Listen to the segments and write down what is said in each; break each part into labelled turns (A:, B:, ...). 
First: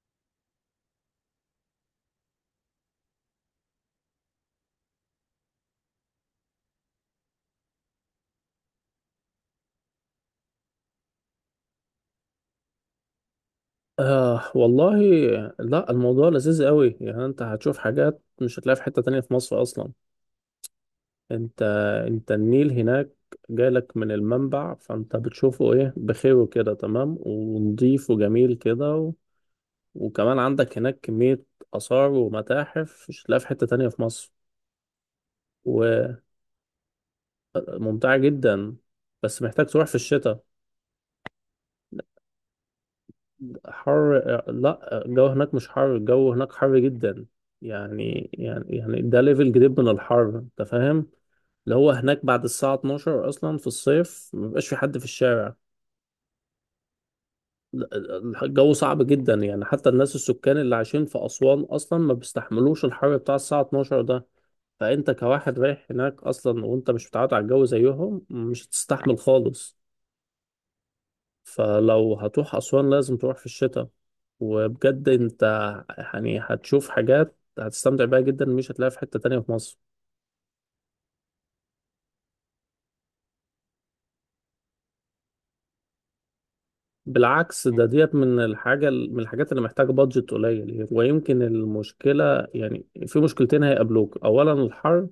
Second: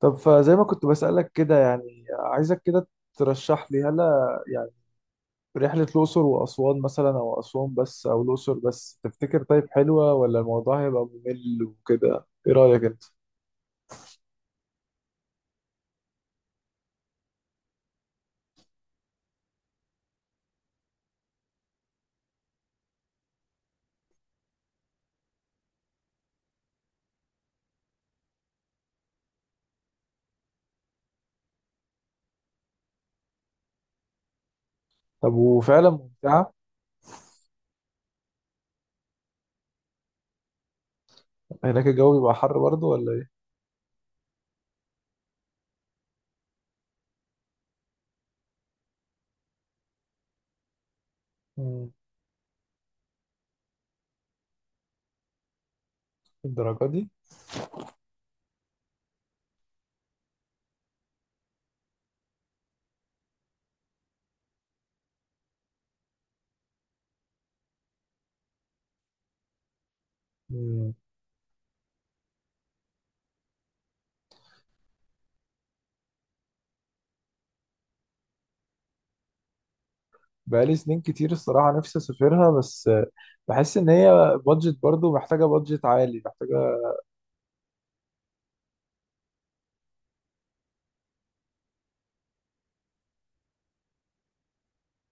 A: طب فزي ما كنت بسألك كده، يعني عايزك كده ترشح لي هلا يعني رحلة الأقصر وأسوان مثلا، أو أسوان بس أو الأقصر بس. تفتكر طيب حلوة ولا الموضوع هيبقى ممل وكده؟ إيه رأيك أنت؟
B: آه والله، لا الموضوع لذيذ قوي. يعني انت هتشوف حاجات مش هتلاقيها في حتة تانية في مصر اصلا. انت انت النيل هناك جالك من المنبع، فانت بتشوفه ايه بخير كده، تمام ونضيف وجميل كده وكمان عندك هناك كمية آثار ومتاحف مش هتلاقيها في حتة تانية في مصر.
A: طب وفعلا ممتعة؟
B: وممتعة جدا، بس محتاج تروح في الشتاء.
A: هناك الجو بيبقى حر برضه ولا إيه؟
B: حر؟ لا الجو هناك مش حر، الجو هناك حر جدا. يعني ده ليفل جديد من الحر انت فاهم. اللي
A: مم.
B: هو هناك بعد الساعة 12 اصلا في الصيف مبيبقاش في حد في الشارع.
A: الدرجة دي؟
B: لا، الجو صعب جدا، يعني حتى الناس السكان اللي عايشين في أسوان اصلا ما بيستحملوش الحر بتاع الساعة 12 ده. فانت كواحد رايح هناك اصلا وانت مش متعود على الجو زيهم، مش هتستحمل خالص.
A: مم.
B: فلو هتروح أسوان لازم تروح في الشتاء. وبجد انت يعني هتشوف حاجات هتستمتع بيها جدا مش هتلاقيها في حتة تانية في مصر.
A: بقالي سنين كتير الصراحة نفسي أسافرها، بس بحس إن هي بادجت، برضه محتاجة بادجت عالي محتاجة.
B: بالعكس، ده ديت من الحاجة، من الحاجات اللي محتاجة بادجت قليل. ويمكن المشكلة، يعني في مشكلتين هيقابلوك: أولا الحر،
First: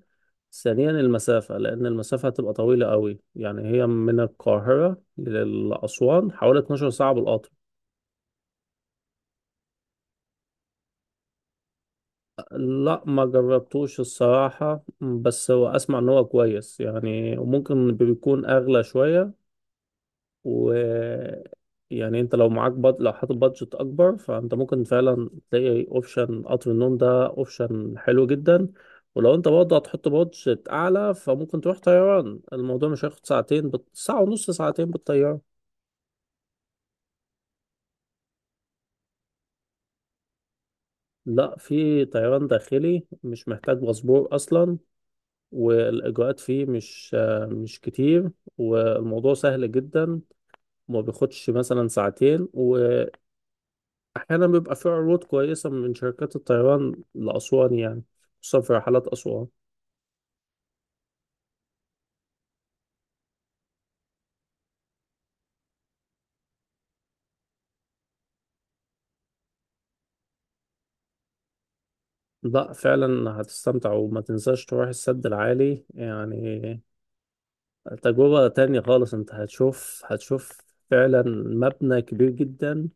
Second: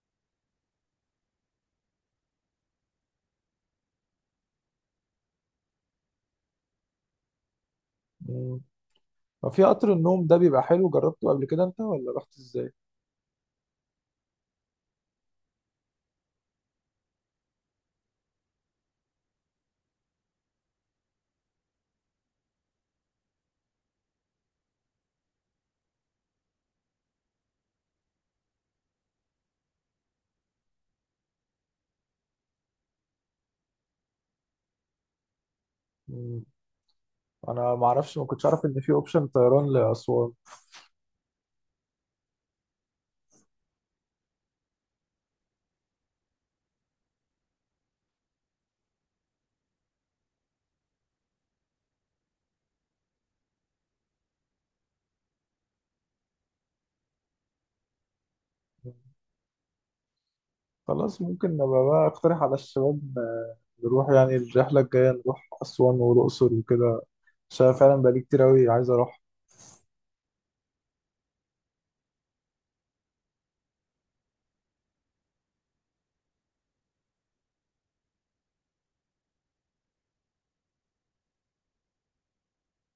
B: ثانيا المسافة، لأن المسافة هتبقى طويلة قوي. يعني هي من القاهرة لأسوان حوالي 12 ساعة بالقطر.
A: مم. طب في قطر النوم ده بيبقى حلو؟ جربته قبل كده أنت ولا رحت إزاي؟
B: لا ما جربتوش الصراحة، بس هو أسمع إن هو كويس يعني، وممكن بيكون أغلى شوية. و، يعني أنت لو معاك لو حاطط بادجت أكبر، فأنت ممكن فعلا تلاقي أوبشن قطر النوم ده، أوبشن حلو جدا. ولو أنت برضه هتحط بادجت أعلى فممكن تروح طيران، الموضوع مش هياخد ساعتين، ساعة ونص ساعتين بالطيارة.
A: مم. انا ما اعرفش، ما كنتش اعرف ان في اوبشن طيران لاسوان.
B: لا، في طيران داخلي مش محتاج باسبور أصلا، والاجراءات فيه مش مش كتير، والموضوع سهل جدا، وما بياخدش مثلا ساعتين. واحيانا بيبقى فيه عروض كويسه من شركات الطيران لاسوان يعني، خصوصا في رحلات اسوان.
A: خلاص ممكن نبقى بقى اقترح على الشباب نروح يعني الرحله الجايه نروح اسوان والاقصر وكده، عشان فعلا بقالي كتير قوي عايز اروح.
B: لا فعلا هتستمتع، وما تنساش تروح السد العالي يعني، تجربه تانية خالص. انت هتشوف هتشوف فعلا مبنى كبير جدا،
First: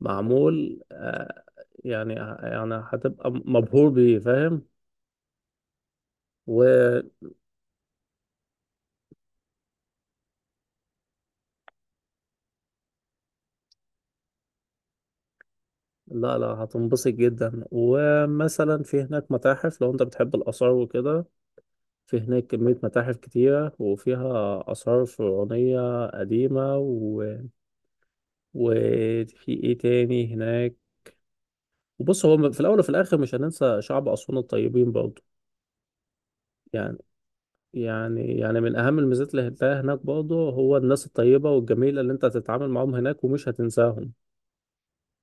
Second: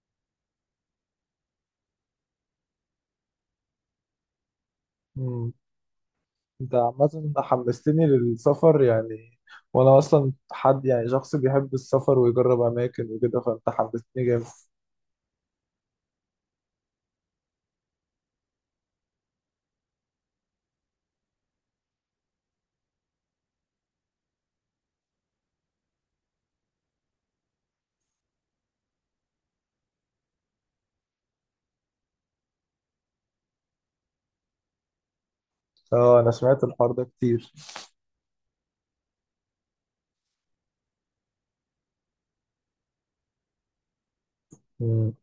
B: معمول، يعني يعني هتبقى مبهور بيه فاهم.
A: مم. انت عامه حمستني للسفر يعني، وانا اصلا حد، يعني شخص بيحب السفر ويجرب اماكن وكده، فانت حمستني جامد.
B: لا لا هتنبسط جدا، ومثلا في هناك متاحف لو انت بتحب الآثار وكده. في هناك كمية متاحف كتيرة وفيها آثار فرعونية قديمة وفي ايه تاني هناك. وبص هو في الأول وفي الآخر مش هننسى شعب أسوان الطيبين برضه.
A: اه انا سمعت الحوار
B: يعني
A: ده كتير.
B: يعني من أهم الميزات اللي هتلاقيها هناك برضه هو الناس الطيبة والجميلة اللي انت هتتعامل معاهم هناك ومش هتنساهم.
A: مم.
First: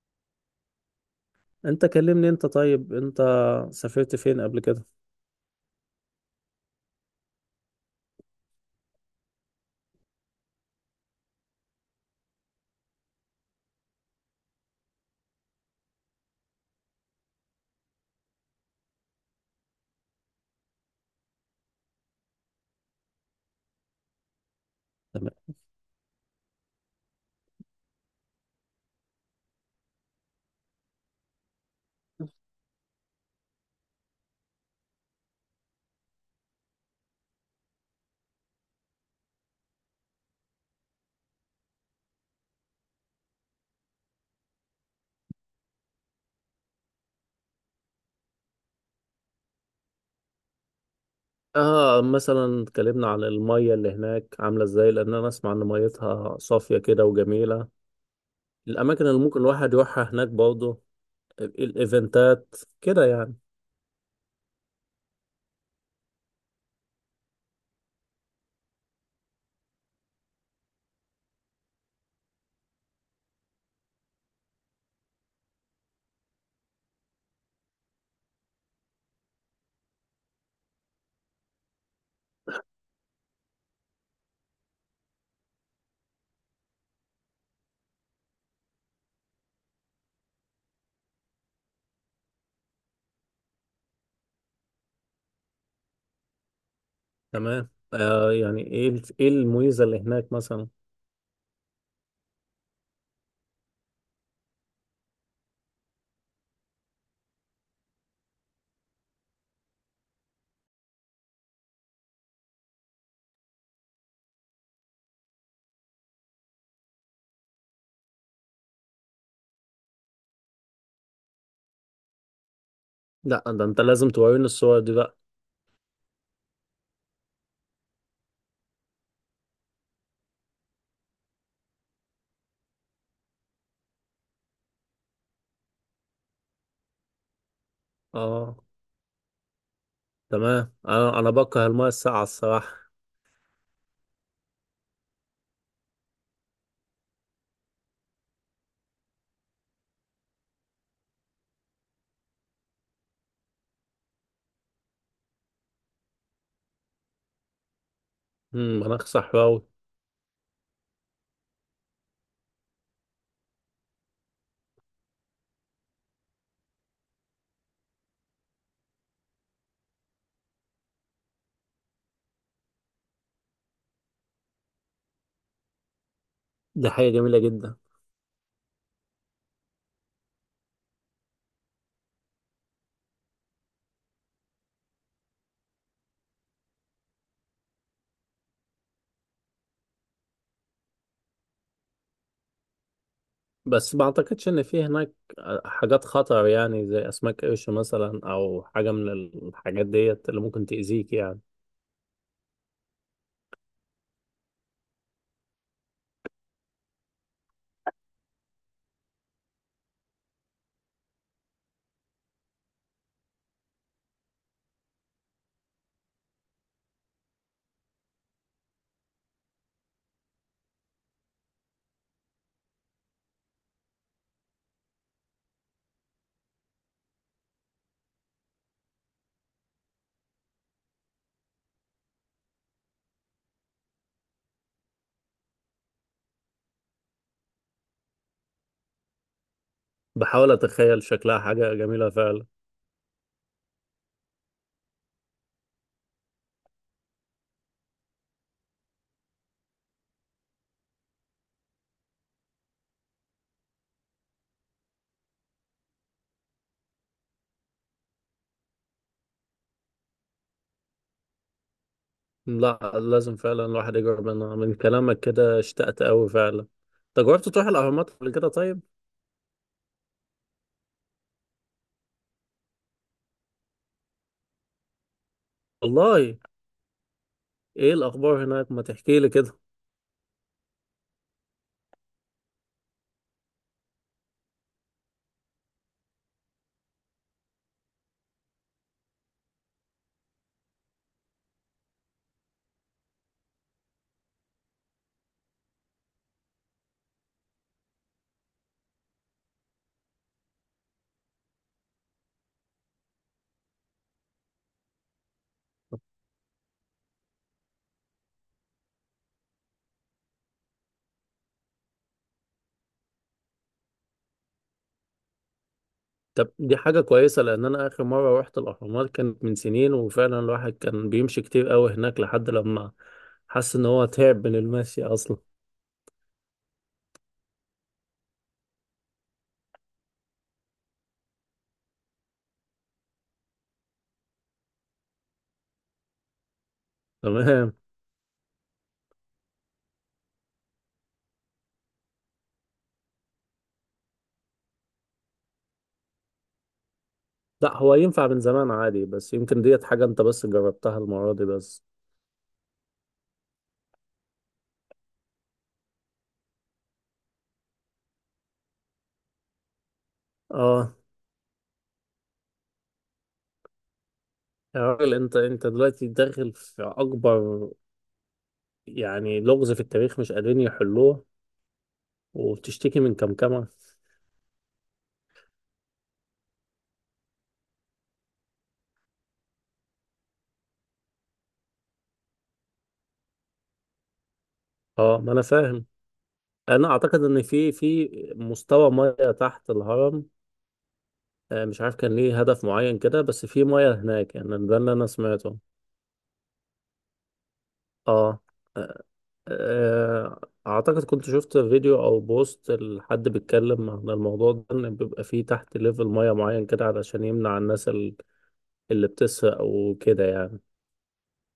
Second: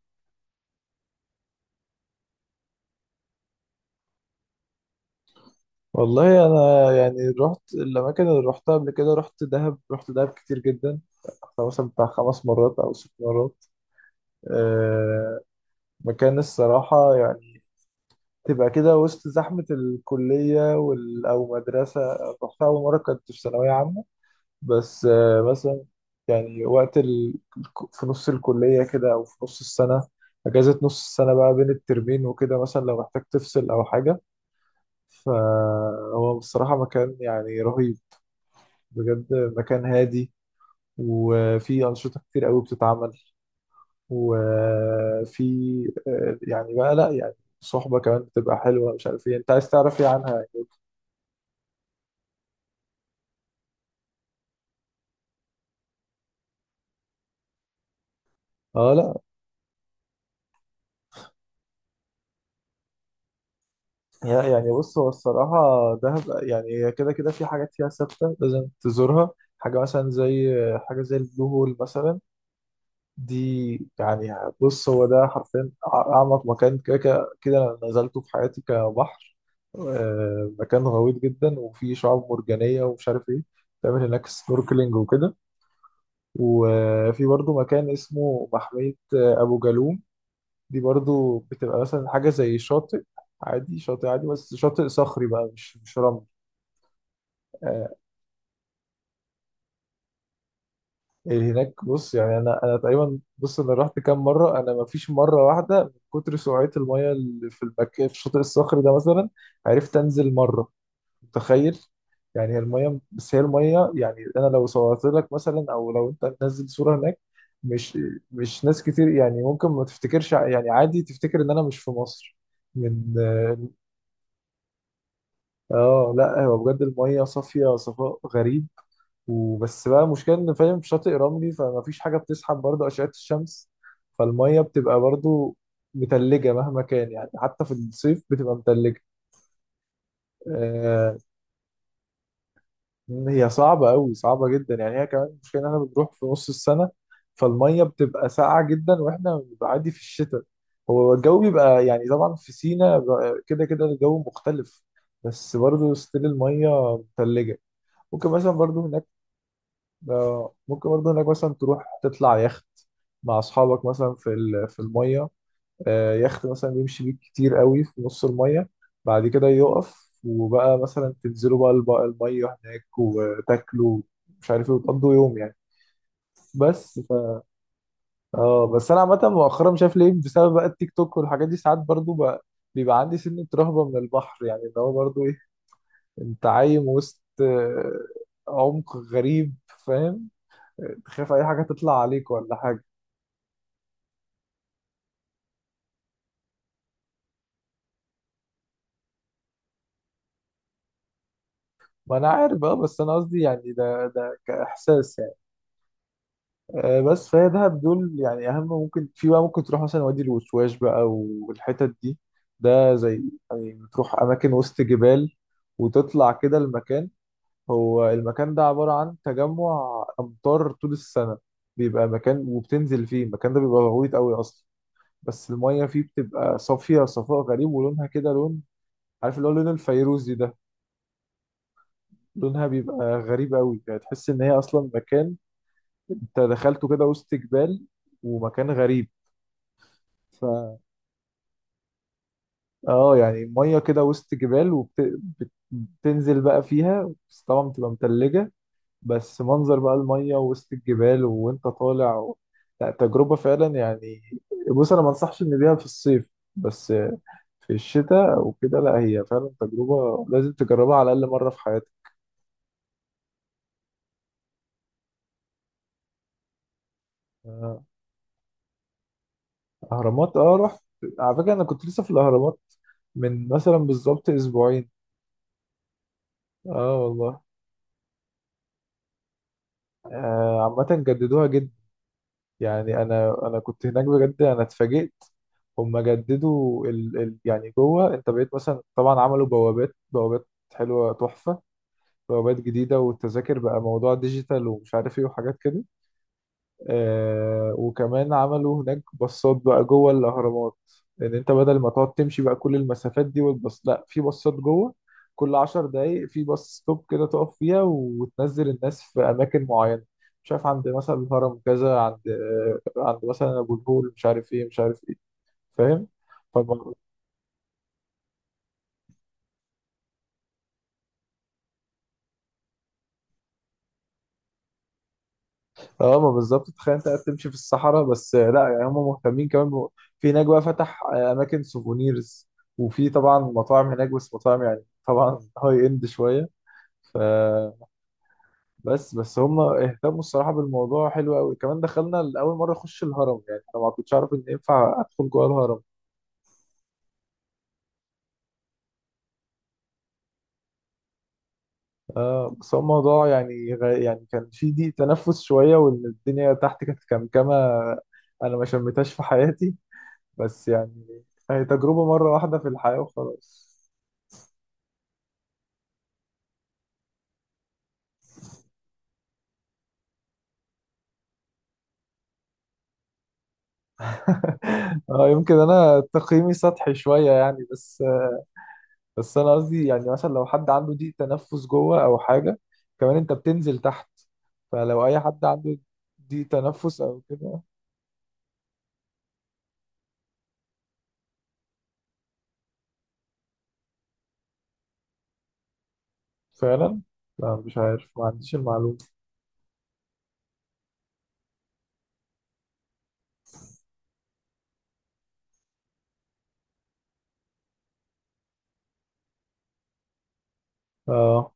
B: انت كلمني انت. طيب انت سافرت فين قبل كده؟
A: والله انا يعني رحت الاماكن اللي رحتها قبل كده. رحت دهب، رحت دهب كتير جدا. أنا مثلا بتاع 5 مرات او 6 مرات. أه، مكان الصراحه يعني تبقى كده وسط زحمه الكليه وال او مدرسه. رحتها اول مره كنت في ثانويه عامه. بس أه، مثلا يعني وقت في نص الكليه كده او في نص السنه. اجازه نص السنه بقى بين الترمين وكده، مثلا لو محتاج تفصل او حاجه. فهو بصراحه مكان يعني رهيب، بجد. مكان هادي وفي أنشطة كتير قوي بتتعمل، وفي يعني بقى، لا يعني صحبة كمان بتبقى حلوة. مش عارف ايه انت عايز تعرف ايه عنها يعني.
B: اه مثلا اتكلمنا عن المية اللي هناك عاملة ازاي، لان انا اسمع ان ميتها صافية كده وجميلة.
A: اه،
B: الاماكن
A: لا.
B: اللي ممكن الواحد يروحها هناك برضه، الايفنتات كده يعني.
A: يعني بص هو الصراحة، دهب يعني هي كده كده في حاجات فيها ثابتة لازم تزورها. حاجة مثلا زي حاجة زي البلو هول مثلا. دي يعني بص، هو ده حرفيا أعمق مكان كده كده كده أنا نزلته في حياتي كبحر. مكان غويط جدا وفيه شعاب مرجانية ومش عارف إيه. تعمل هناك سنوركلينج وكده. وفي برضو مكان اسمه محمية أبو جالوم. دي برضو بتبقى مثلا حاجة زي شاطئ عادي. شاطئ عادي بس شاطئ صخري بقى، مش رمل.
B: تمام
A: آه،
B: آه، يعني ايه الميزة اللي هناك مثلا؟
A: هناك بص، يعني انا تقريبا، بص انا رحت كام مره، انا ما فيش مره واحده من كتر سرعه المايه اللي في المكان في الشاطئ الصخري ده مثلا عرفت انزل مره. متخيل؟ يعني هي المايه، بس هي المايه، يعني انا لو صورت لك مثلا او لو انت تنزل صوره هناك، مش مش ناس كتير يعني ممكن ما تفتكرش يعني عادي تفتكر ان انا مش في مصر من
B: لا
A: اه.
B: ده انت لازم توريني الصور دي بقى.
A: لا هو بجد المايه صافيه صفاء غريب. وبس بقى المشكله ان فاهم، في شاطئ رملي فما فيش حاجه بتسحب برضه اشعه الشمس، فالميه بتبقى برضه متلجه مهما كان يعني، حتى في الصيف بتبقى
B: اه
A: متلجه.
B: تمام،
A: آه.
B: انا بكره المية الساقعة الصراحة.
A: هي صعبه قوي، صعبه جدا يعني. هي كمان المشكله ان احنا بنروح في نص السنه، فالميه بتبقى ساقعه جدا واحنا بنبقى عادي في الشتاء. هو الجو بيبقى يعني طبعا في سينا كده كده الجو مختلف، بس برضه ستيل الميه متلجه. ممكن مثلا برضه هناك،
B: مناخ صحراوي.
A: ممكن برضه انك مثلا تروح تطلع يخت مع اصحابك مثلا في في الميه. يخت مثلا يمشي بيك كتير قوي في نص الميه، بعد كده يقف وبقى مثلا تنزلوا بقى الميه هناك وتاكلوا مش عارف ايه، وتقضوا يوم يعني.
B: دي
A: بس
B: حاجة
A: ف...
B: جميلة جدا.
A: اه بس انا عامه مؤخرا، مش عارف ليه، بسبب بقى التيك توك والحاجات دي، ساعات برضه بقى بيبقى عندي سنة رهبة من البحر. يعني اللي هو برضه ايه، انت عايم وسط عمق غريب، فاهم؟ تخاف اي حاجه تطلع عليك ولا حاجه.
B: بس ما اعتقدش ان في هناك حاجات خطر يعني، زي اسماك قرش مثلا او حاجه من الحاجات ديت اللي ممكن تاذيك يعني.
A: ما انا عارف اه، بس انا قصدي يعني ده كاحساس يعني. بس فهي دهب دول يعني اهم. ممكن في بقى ممكن تروح مثلا وادي الوشواش بقى والحتت دي. ده زي يعني بتروح اماكن وسط جبال، وتطلع كده المكان. هو المكان ده عبارة عن تجمع امطار طول السنة، بيبقى مكان وبتنزل فيه. المكان ده بيبقى غويط قوي اصلا، بس المية فيه بتبقى صافية صفاء غريب ولونها كده لون، عارف اللي هو لون الفيروزي ده. لونها بيبقى غريب قوي يعني، تحس ان هي اصلا مكان انت دخلته كده وسط جبال، ومكان غريب. ف
B: بحاول اتخيل شكلها، حاجه جميله فعلا.
A: اه يعني ميه كده وسط جبال، وبتنزل بقى فيها بس طبعا بتبقى متلجة. بس منظر بقى الميه وسط الجبال وانت طالع و... لا تجربة فعلا يعني. بص انا ما انصحش ان بيها في الصيف، بس في الشتاء وكده لا هي فعلا تجربة لازم تجربها على الأقل مرة في حياتك.
B: لا لازم فعلا الواحد يجرب منها، من كلامك كده اشتقت قوي فعلا. انت جربت تروح
A: آه،
B: الاهرامات قبل كده طيب؟
A: أهرامات، اه رحت. على فكرة أنا كنت لسه في الأهرامات من مثلا بالظبط أسبوعين.
B: والله؟
A: اه والله.
B: ايه الاخبار هناك، ما تحكي لي كده.
A: عامة جددوها جدا يعني. أنا كنت هناك بجد أنا اتفاجئت. هما جددوا يعني جوه أنت بقيت مثلا، طبعا عملوا بوابات، بوابات حلوة تحفة، بوابات جديدة، والتذاكر بقى موضوع ديجيتال ومش عارف إيه وحاجات كده. آه، وكمان عملوا هناك باصات بقى جوه الأهرامات، إن أنت بدل ما تقعد تمشي بقى كل المسافات دي والباص. لأ، في باصات جوه كل 10 دقايق، في باص ستوب كده تقف فيها وتنزل الناس في أماكن معينة، مش عارف عند مثلا الهرم كذا، عند آه عند مثلا أبو الهول، مش عارف إيه مش عارف إيه، فاهم؟
B: طب دي حاجه كويسه، لان انا اخر مره رحت الاهرامات كانت من سنين، وفعلا الواحد كان بيمشي كتير قوي هناك لحد لما حس ان هو تعب من المشي اصلا.
A: اه ما بالظبط، تخيل انت قاعد تمشي في الصحراء. بس لا يعني هم مهتمين كمان في هناك بقى فتح اماكن سوفونيرز، وفي طبعا مطاعم هناك، بس مطاعم يعني طبعا هاي اند شويه. ف
B: تمام.
A: بس، بس هم اهتموا الصراحه بالموضوع حلو قوي. كمان دخلنا لاول مره اخش الهرم، يعني انا ما كنتش اعرف ان ينفع ادخل جوه الهرم.
B: لا هو ينفع من زمان عادي، بس يمكن ديت حاجة انت بس جربتها المرة دي بس.
A: آه، بس هو الموضوع يعني يعني كان في ضيق تنفس شويه، وان الدنيا تحت كانت كمكمه انا ما شميتهاش في حياتي. بس
B: اه،
A: يعني هي تجربة مرة واحدة في الحياة وخلاص.
B: يا راجل انت دلوقتي داخل في اكبر يعني لغز في التاريخ مش قادرين يحلوه وبتشتكي من كمكمة؟
A: اه، يمكن انا تقييمي سطحي شوية يعني، بس بس انا قصدي يعني مثلا لو حد عنده ضيق تنفس جوه او حاجة، كمان انت بتنزل تحت، فلو
B: اه
A: اي
B: ما انا
A: حد عنده
B: فاهم.
A: ضيق
B: انا
A: تنفس او
B: اعتقد ان
A: كده.
B: في مستوى مياه تحت الهرم. مش عارف كان ليه هدف معين كده، بس في مياه هناك يعني، ده اللي انا سمعته.
A: فعلا. لا مش عارف، ما
B: اه،
A: عنديش المعلومة.
B: آه، اعتقد كنت شفت فيديو او بوست لحد بيتكلم عن الموضوع ده، ان بيبقى فيه تحت ليفل ميه معين كده علشان يمنع الناس اللي بتسرق وكده يعني.
A: اه.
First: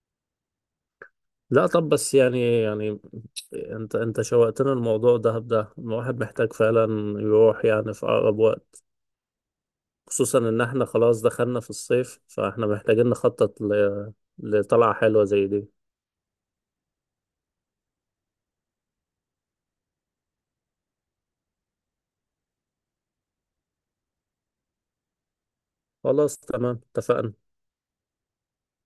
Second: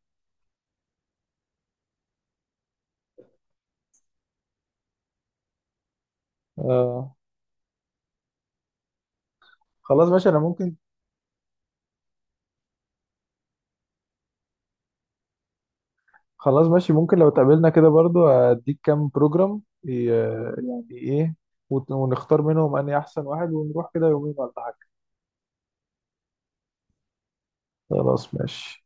B: لا طب بس يعني انت شوقتنا. الموضوع ده الواحد محتاج فعلا
A: اه،
B: يروح يعني في اقرب وقت.
A: خلاص ماشي
B: خصوصا
A: انا
B: ان
A: ممكن.
B: احنا خلاص دخلنا في الصيف، فاحنا محتاجين نخطط لطلعة حلوة زي دي.
A: خلاص ماشي، ممكن لو اتقابلنا كده برضو اديك كام بروجرام، يعني ايه، ونختار منهم اني احسن واحد ونروح كده يومين ولا حاجة.
B: خلاص تمام اتفقنا.
A: خلاص ماشي.